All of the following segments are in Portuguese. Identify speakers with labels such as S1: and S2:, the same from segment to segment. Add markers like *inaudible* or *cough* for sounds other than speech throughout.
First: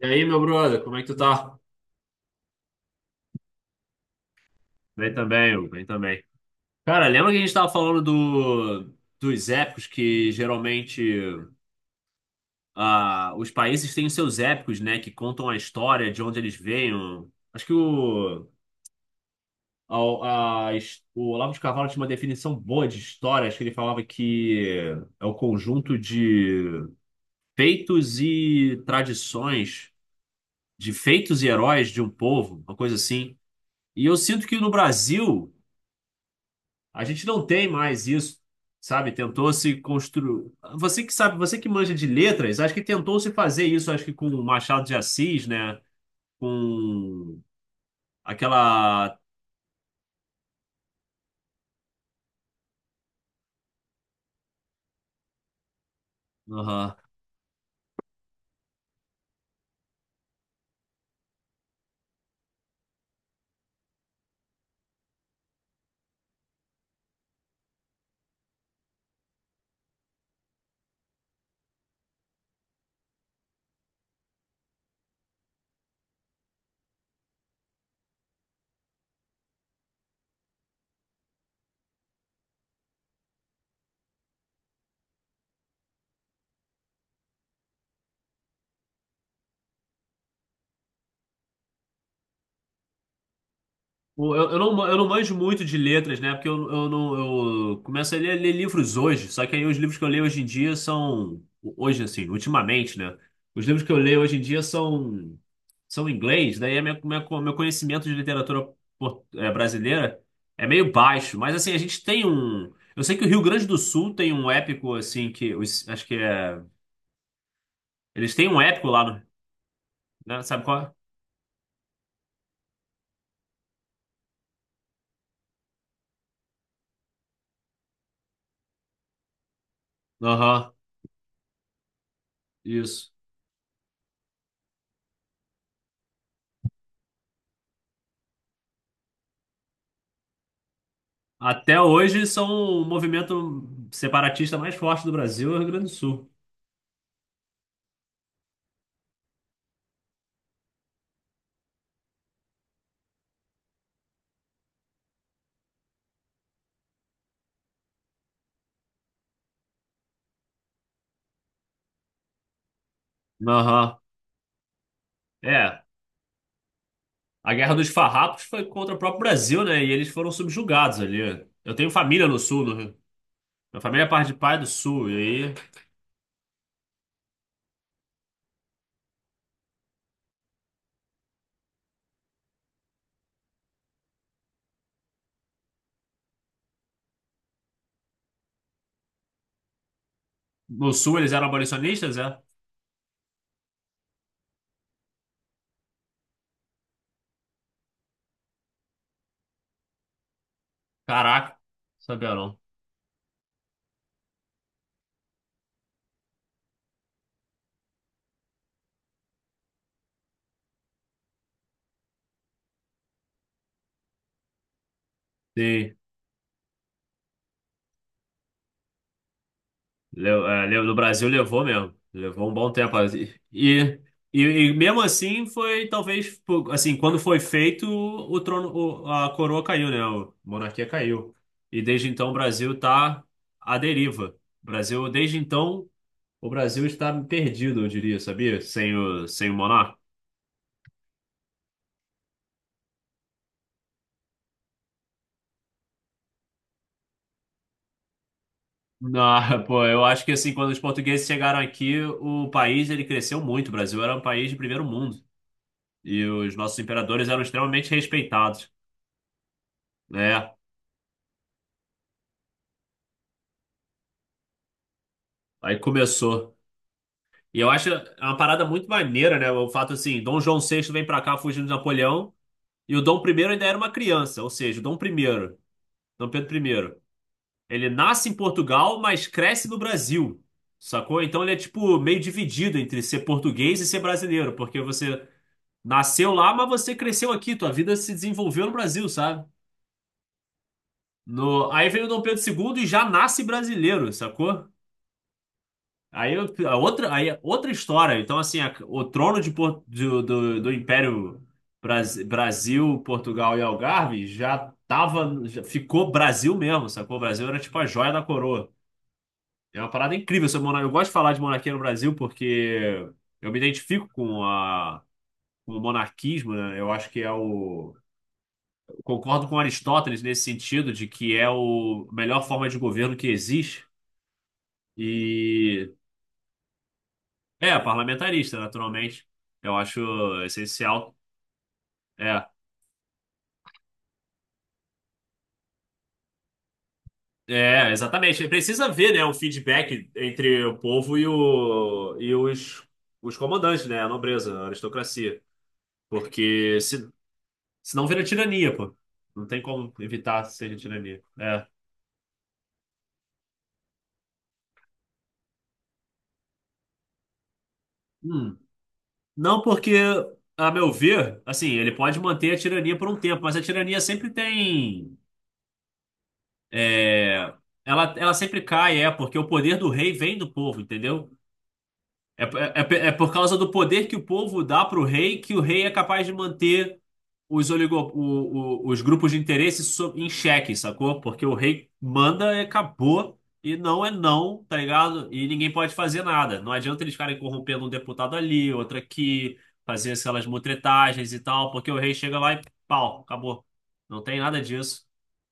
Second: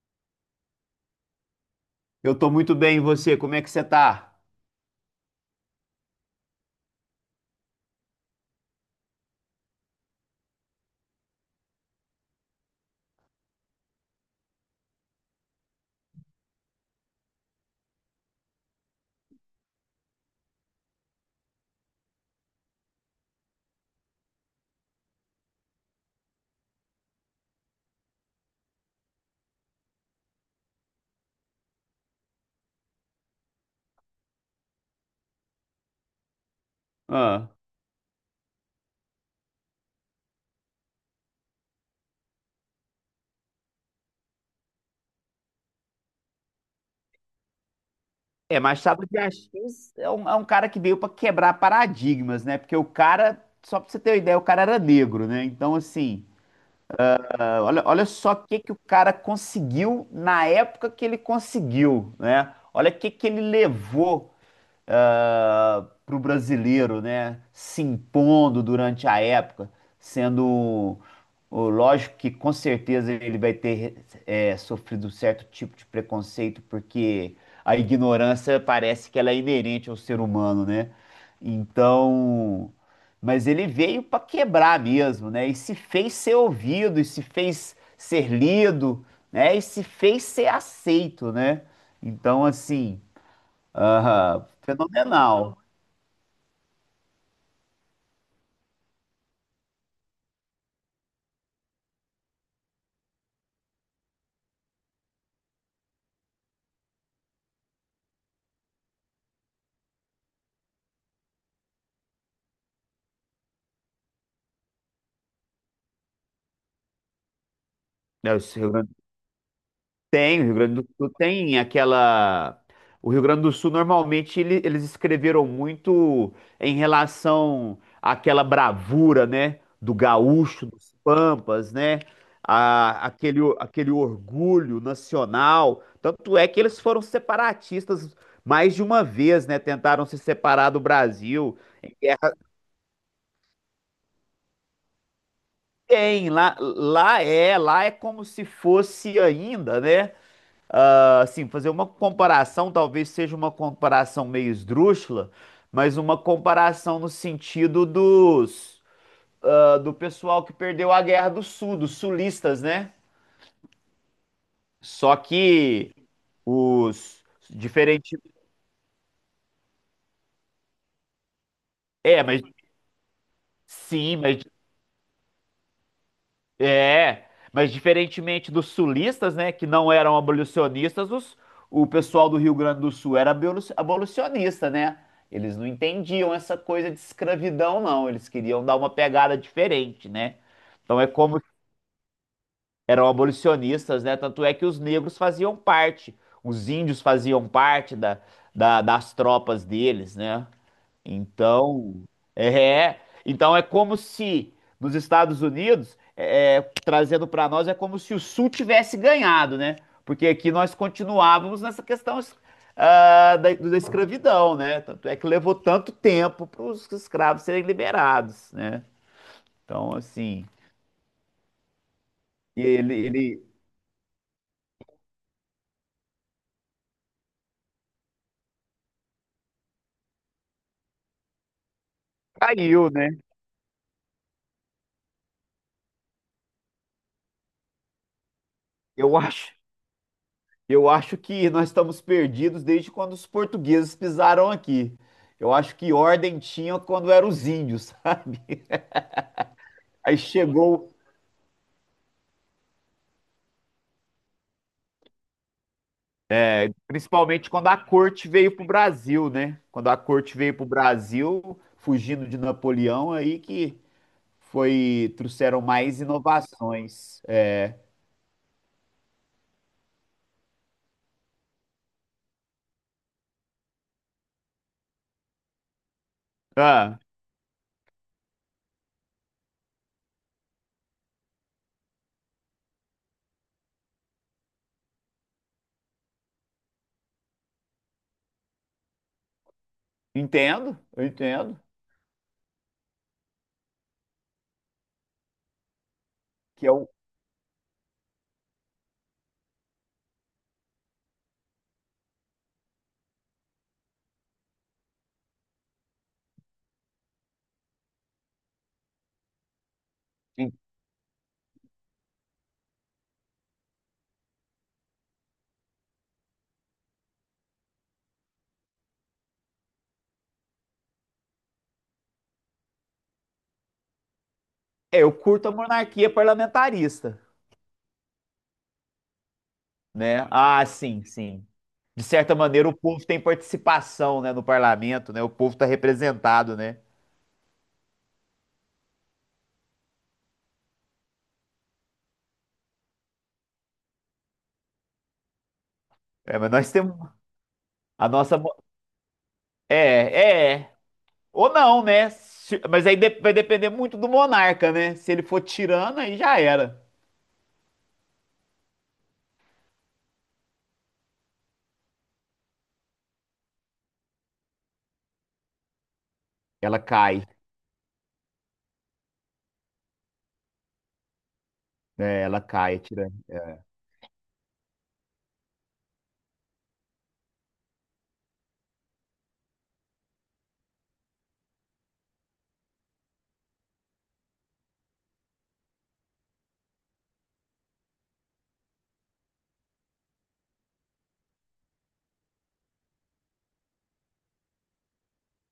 S1: E aí, meu brother, como é que tu tá?
S2: Eu tô muito bem, e você? Como é que você tá?
S1: Bem também, Hugo, bem também. Cara, lembra que a gente tava falando dos épicos que geralmente os países têm os seus épicos, né? Que contam a história, de onde eles veem. Acho que o, a his- o Olavo de Carvalho tinha uma definição boa de história. Acho que ele falava que é o conjunto de feitos e tradições, de feitos e heróis de um povo, uma coisa assim. E eu sinto que no Brasil, a gente não
S2: Ah.
S1: tem mais isso, sabe? Tentou se construir. Você que sabe, você que manja de letras, acho que tentou se fazer isso, acho que com o Machado de Assis, né? Com
S2: É, Machado
S1: aquela.
S2: de Assis é um cara que veio pra quebrar paradigmas, né? Porque o cara, só pra você ter uma ideia, o cara era negro, né? Então, assim,
S1: Aham.
S2: olha, olha só o que que o cara conseguiu na época que ele conseguiu, né? Olha o que que ele levou para o brasileiro, né? Se impondo durante a época, sendo lógico que com certeza ele vai ter sofrido certo tipo de preconceito, porque a ignorância parece que ela é inerente ao ser humano, né? Então, mas ele veio para quebrar mesmo, né? E se fez ser ouvido, e se fez ser lido, né? E se fez ser aceito, né? Então, assim.
S1: Eu,
S2: Aham,
S1: eu não, eu não manjo
S2: fenomenal.
S1: muito de letras, né? Porque eu não eu começo a ler livros hoje, só que aí os livros que eu leio hoje em dia são. Hoje, assim, ultimamente, né? Os livros que eu leio hoje em dia são em inglês, daí a meu conhecimento de literatura brasileira é meio baixo, mas assim, a gente tem um. Eu sei que o Rio Grande do Sul tem um épico, assim, que, acho que é. Eles
S2: né,
S1: têm
S2: os
S1: um
S2: Rio
S1: épico
S2: Grande-
S1: lá, no,
S2: Tem,
S1: né?
S2: o Rio
S1: Sabe
S2: Grande
S1: qual
S2: do
S1: é?
S2: Sul tem aquela. O Rio Grande do Sul normalmente eles escreveram muito em relação àquela bravura, né? Do gaúcho,
S1: Aham,
S2: dos pampas, né? a-
S1: isso.
S2: aquele, o- aquele orgulho nacional. Tanto é que eles foram separatistas mais de uma vez, né? Tentaram se separar do Brasil.
S1: Até
S2: Em
S1: hoje
S2: guerra
S1: são o movimento separatista mais forte do Brasil, é o Rio Grande do
S2: tem,
S1: Sul.
S2: lá é como se fosse ainda, né? Ah, assim, fazer uma comparação, talvez seja uma comparação meio esdrúxula, mas uma comparação no sentido dos, do pessoal que perdeu a Guerra do Sul, dos sulistas, né?
S1: Aham.
S2: Só
S1: É.
S2: que os
S1: A Guerra dos
S2: diferente.
S1: Farrapos foi contra o próprio Brasil, né? E eles foram subjugados ali. Eu tenho
S2: É,
S1: família no
S2: mas
S1: sul, no Rio. Minha família é
S2: sim,
S1: parte de
S2: mas.
S1: pai do sul. E aí,
S2: É, mas diferentemente dos sulistas, né, que não eram abolicionistas, o pessoal do Rio Grande do Sul era abolicionista, né? Eles não entendiam essa coisa de escravidão, não. Eles queriam dar uma pegada diferente, né?
S1: no
S2: Então é
S1: sul eles
S2: como
S1: eram abolicionistas, é?
S2: eram abolicionistas, né? Tanto é que os negros faziam parte, os índios faziam parte das tropas deles, né?
S1: Caraca,
S2: Então,
S1: sabia não.
S2: então é como se nos Estados Unidos, trazendo para nós, é como se o Sul tivesse ganhado, né? Porque aqui nós continuávamos nessa questão, da escravidão, né? Tanto é que levou tanto
S1: Sim.
S2: tempo para os escravos serem liberados, né? Então, assim,
S1: No Brasil levou mesmo. Levou um bom
S2: ele,
S1: tempo.
S2: ele
S1: E, e mesmo assim foi, talvez, pô, assim, quando foi feito, o trono, a coroa caiu, né? A monarquia caiu. E desde então o Brasil
S2: caiu, né?
S1: está à deriva. O Brasil, desde então, o Brasil está perdido, eu diria, sabia? Sem
S2: Eu
S1: o, sem
S2: acho,
S1: o monarca.
S2: eu acho que nós estamos perdidos desde quando os portugueses pisaram aqui. Eu acho que ordem tinha quando eram os índios, *laughs* sabe?
S1: Não, *laughs* pô, eu
S2: Aí
S1: acho que assim, quando os
S2: chegou,
S1: portugueses chegaram aqui, o país ele cresceu muito. O Brasil era um país de primeiro mundo. E os nossos imperadores eram
S2: principalmente quando a
S1: extremamente
S2: corte veio para o
S1: respeitados,
S2: Brasil, né? Quando a corte
S1: né?
S2: veio para o Brasil, fugindo de Napoleão, aí que foi trouxeram
S1: Aí
S2: mais
S1: começou.
S2: inovações. É.
S1: E eu acho uma parada muito maneira, né? O fato assim, Dom João VI vem pra cá fugindo de Napoleão e o Dom I ainda era uma criança, ou seja, o Dom I, Dom Pedro
S2: Ah,
S1: I, ele nasce em Portugal, mas cresce no Brasil, sacou? Então ele é tipo meio dividido entre ser português e ser brasileiro, porque você nasceu lá, mas você cresceu aqui, tua vida se desenvolveu no Brasil, sabe?
S2: entendo, eu entendo.
S1: No... Aí vem o Dom Pedro II e já nasce brasileiro, sacou? Aí eu-
S2: Que
S1: a
S2: eu,
S1: outra, aí é outra história. Então, assim, o trono de, Por- do, do, do Império Brasil, Portugal e Algarve já tava, já ficou Brasil mesmo, sacou? O Brasil era tipo a joia da coroa. É uma parada incrível.
S2: é,
S1: Eu gosto de falar de monarquia no Brasil porque eu me identifico com com o monarquismo, né? Eu acho que é o. Eu concordo com Aristóteles nesse sentido de que é o a melhor forma de governo que existe.
S2: eu curto a
S1: E
S2: monarquia parlamentarista,
S1: É, parlamentarista, naturalmente. Eu
S2: né?
S1: acho
S2: Ah, sim,
S1: essencial.
S2: sim. De certa
S1: É,
S2: maneira, o povo tem participação, né, no parlamento, né? O povo está representado, né?
S1: é, exatamente. Precisa ver, né, um feedback entre o povo e os comandantes, né, a nobreza, a aristocracia.
S2: É, mas nós
S1: Porque
S2: temos
S1: se, senão
S2: a
S1: vira
S2: nossa.
S1: tirania, pô. Não tem
S2: É,
S1: como evitar
S2: é, é.
S1: ser tirania.
S2: Ou
S1: É.
S2: não, né? Mas aí vai depender muito do monarca, né? Se ele for tirano, aí já era.
S1: Hum. Não porque, a meu ver, assim, ele pode manter a tirania por um tempo, mas a tirania sempre tem...
S2: Ela cai.
S1: é, ela sempre cai, é, porque o poder do rei vem do povo, entendeu?
S2: É, ela
S1: É,
S2: cai, é
S1: é, é é
S2: tirana.
S1: por causa do poder que o povo dá para o rei que o rei é capaz de manter os, oligo, o- os grupos de interesse em xeque, sacou? Porque o rei manda e acabou, e não é não, tá ligado? E ninguém pode fazer nada. Não adianta eles ficarem corrompendo um deputado ali, outro aqui, fazer aquelas mutretagens e tal, porque o rei chega lá e pau, acabou. Não tem nada disso.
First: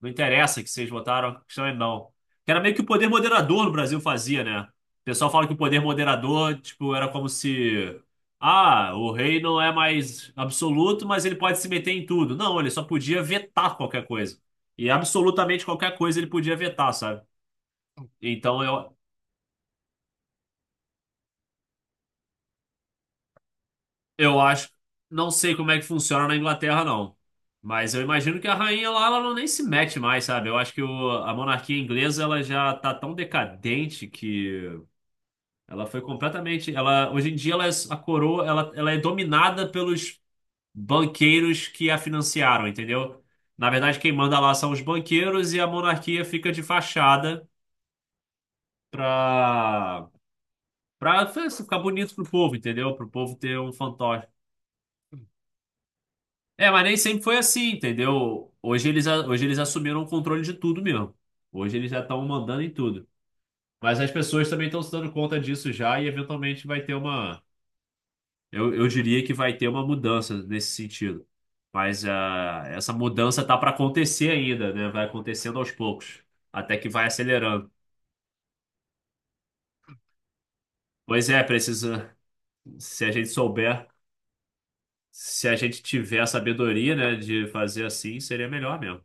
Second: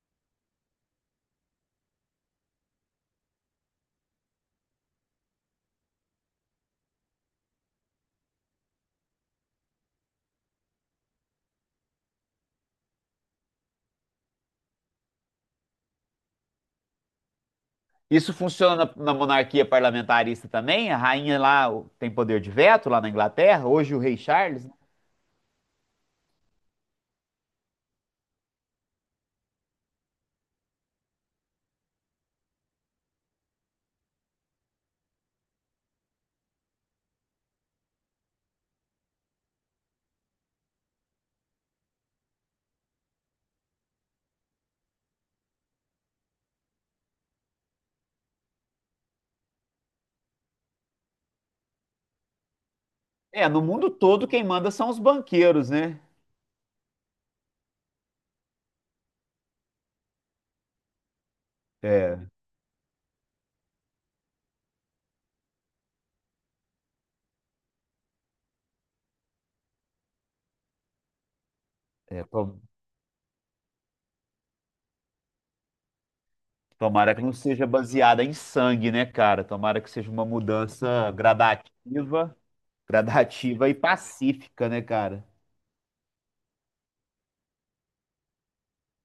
S1: Não interessa que vocês votaram, a questão é não. Que era meio que o poder moderador no Brasil fazia, né? O pessoal fala que o poder moderador, tipo, era como se. Ah, o rei não é mais absoluto, mas ele pode se meter em tudo. Não, ele só podia vetar qualquer coisa. E absolutamente qualquer coisa ele podia vetar, sabe?
S2: Isso
S1: Então
S2: funciona
S1: eu,
S2: na monarquia parlamentarista também? A rainha lá tem poder de veto lá na Inglaterra? Hoje o rei
S1: eu
S2: Charles?
S1: acho.
S2: Né?
S1: Não sei como é que funciona na Inglaterra, não. Mas eu imagino que a rainha lá, ela não nem se mete mais, sabe? Eu acho que a monarquia inglesa, ela já tá tão decadente que. Ela foi completamente. Ela, hoje em dia, ela é, a coroa, ela é dominada pelos banqueiros que a financiaram, entendeu? Na verdade, quem manda lá são os banqueiros e a monarquia fica de fachada pra, pra ficar bonito pro povo, entendeu? Pro povo
S2: É,
S1: ter
S2: no
S1: um
S2: mundo
S1: fantoche.
S2: todo quem manda são os banqueiros, né?
S1: É, mas nem sempre foi assim, entendeu? Hoje eles assumiram o controle de tudo mesmo. Hoje eles já estão
S2: É,
S1: mandando em tudo. Mas as pessoas também estão se dando conta disso já e eventualmente vai ter uma. Eu diria que vai ter uma mudança nesse sentido. Mas
S2: é, to-
S1: essa mudança tá para acontecer ainda, né? Vai acontecendo aos poucos, até que vai
S2: Tomara que não seja
S1: acelerando.
S2: baseada em sangue, né, cara? Tomara que seja uma mudança
S1: Pois é, precisa,
S2: gradativa,
S1: se a gente
S2: gradativa e
S1: souber,
S2: pacífica, né, cara?
S1: se a gente tiver a sabedoria, né, de fazer assim, seria melhor mesmo.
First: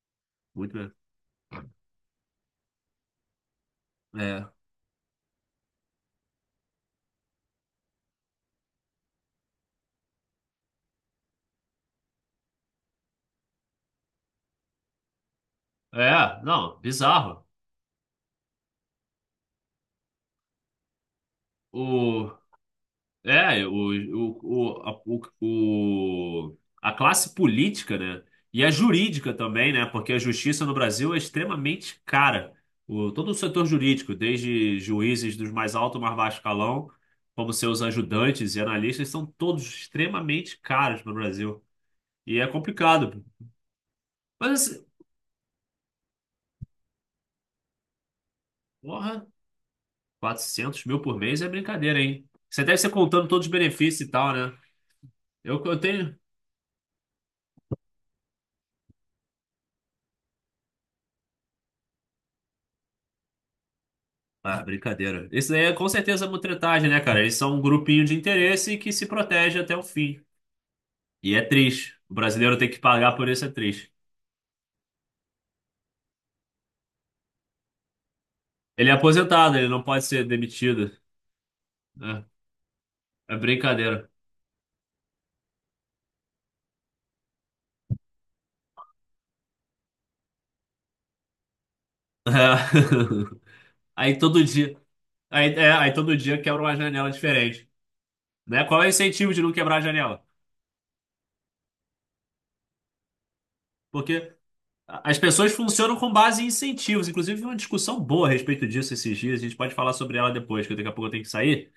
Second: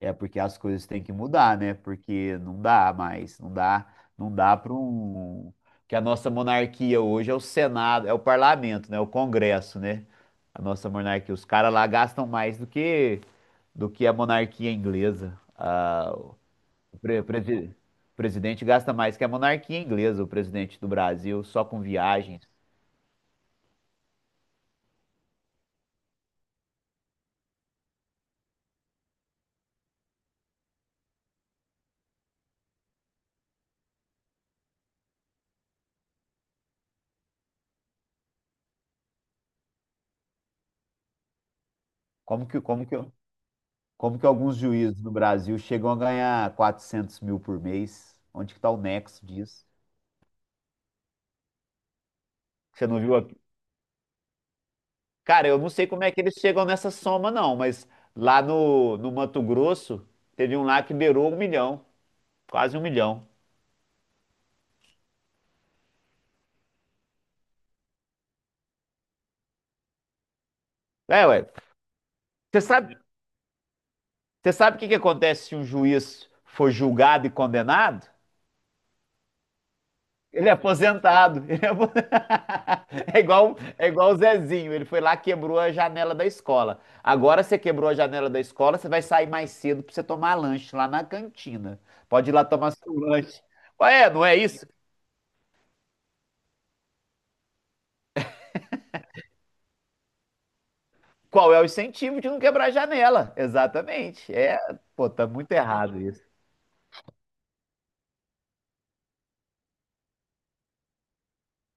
S2: É porque as
S1: Muito
S2: coisas
S1: melhor.
S2: têm que mudar, né? Porque não dá mais, não dá, não dá para um que a nossa monarquia hoje é o Senado, é o parlamento, né? O Congresso, né? A nossa monarquia, os caras lá gastam mais do que a monarquia inglesa.
S1: É.
S2: Ah,
S1: É, não,
S2: pre-
S1: bizarro.
S2: presi- o presidente gasta mais que a monarquia inglesa, o presidente do Brasil, só com
S1: O
S2: viagens.
S1: É, o, a classe política, né? E a jurídica também, né? Porque a justiça no Brasil é extremamente cara. Todo o setor jurídico, desde juízes dos mais alto ao mais baixo escalão, como seus ajudantes e analistas, são todos extremamente caros no Brasil. E é
S2: Como que como que
S1: complicado.
S2: como que alguns
S1: Mas assim,
S2: juízes no Brasil chegam a ganhar 400 mil por mês? Onde que tá o nexo
S1: porra,
S2: disso?
S1: 400 mil por mês é brincadeira, hein? Você deve
S2: Você
S1: ser
S2: não viu,
S1: contando todos os benefícios e tal, né?
S2: cara, eu
S1: Eu,
S2: não
S1: eu
S2: sei como é
S1: tenho.
S2: que eles chegam nessa soma, não, mas lá no Mato Grosso, teve um lá que beirou 1 milhão, quase 1 milhão.
S1: Ah, brincadeira. Isso daí é com certeza mutretagem, né, cara? Eles são um grupinho de interesse que se protege até o fim.
S2: É,
S1: E é
S2: ué.
S1: triste. O brasileiro
S2: Você
S1: tem que
S2: sabe,
S1: pagar por isso, é triste.
S2: você sabe o que que acontece se um juiz for julgado e condenado?
S1: Ele é aposentado, ele não pode ser
S2: Ele é
S1: demitido,
S2: aposentado. *laughs* Ele é,
S1: né?
S2: *laughs*
S1: É,
S2: É
S1: brincadeira.
S2: igual o Zezinho. Ele foi lá, quebrou a janela da escola. Agora você quebrou a janela da escola, você vai sair mais cedo pra você tomar lanche lá na cantina. Pode ir lá tomar seu
S1: É.
S2: lanche.
S1: *laughs*
S2: Ué,
S1: Aí
S2: não é
S1: todo
S2: isso?
S1: dia. Aí todo dia quebra uma janela diferente. Né? Qual é o incentivo de não quebrar a janela?
S2: Qual é o incentivo de não quebrar a janela?
S1: Porque
S2: Exatamente. É, pô,
S1: as
S2: tá
S1: pessoas
S2: muito
S1: funcionam
S2: errado
S1: com
S2: isso.
S1: base em incentivos. Inclusive, uma discussão boa a respeito disso esses dias. A gente pode falar sobre ela depois, que daqui a pouco eu tenho que sair.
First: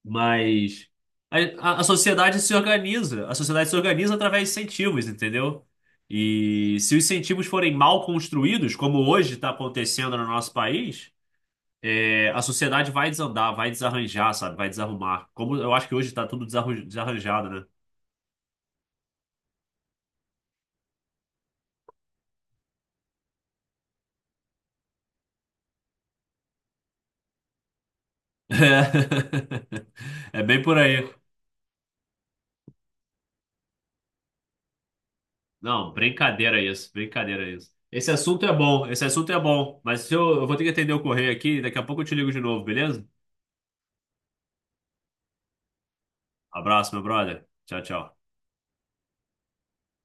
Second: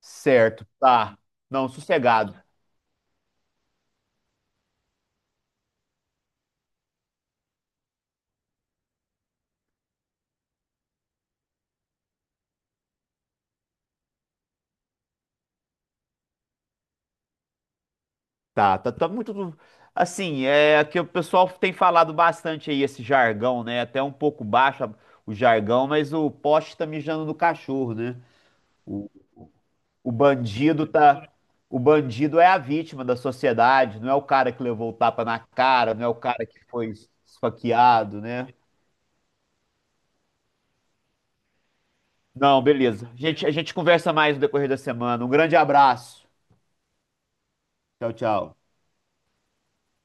S2: Certo,
S1: Mas
S2: tá.
S1: a,
S2: Não,
S1: a sociedade
S2: sossegado.
S1: se organiza. A sociedade se organiza através de incentivos, entendeu? E se os incentivos forem mal construídos, como hoje está acontecendo no nosso país, é, a sociedade vai desandar, vai desarranjar, sabe? Vai desarrumar. Como eu acho que hoje está tudo desarranjado, né?
S2: Tá, tá, tá muito. Assim, é que o pessoal tem falado bastante aí esse jargão, né? Até um pouco baixo o jargão, mas o poste tá mijando no cachorro, né? O,
S1: *laughs*
S2: o
S1: É, bem por
S2: bandido
S1: aí.
S2: tá. O bandido é a vítima da sociedade, não é o cara que levou o tapa na
S1: Não,
S2: cara, não é o cara que
S1: brincadeira isso,
S2: foi
S1: brincadeira isso. Esse
S2: esfaqueado,
S1: assunto
S2: né?
S1: é bom, esse assunto é bom, mas eu vou ter que atender o correio aqui, daqui a pouco eu te ligo de
S2: Não,
S1: novo, beleza?
S2: beleza. A gente conversa mais no decorrer da semana. Um grande abraço.
S1: Abraço, meu brother. Tchau,
S2: Tchau,
S1: tchau.
S2: tchau.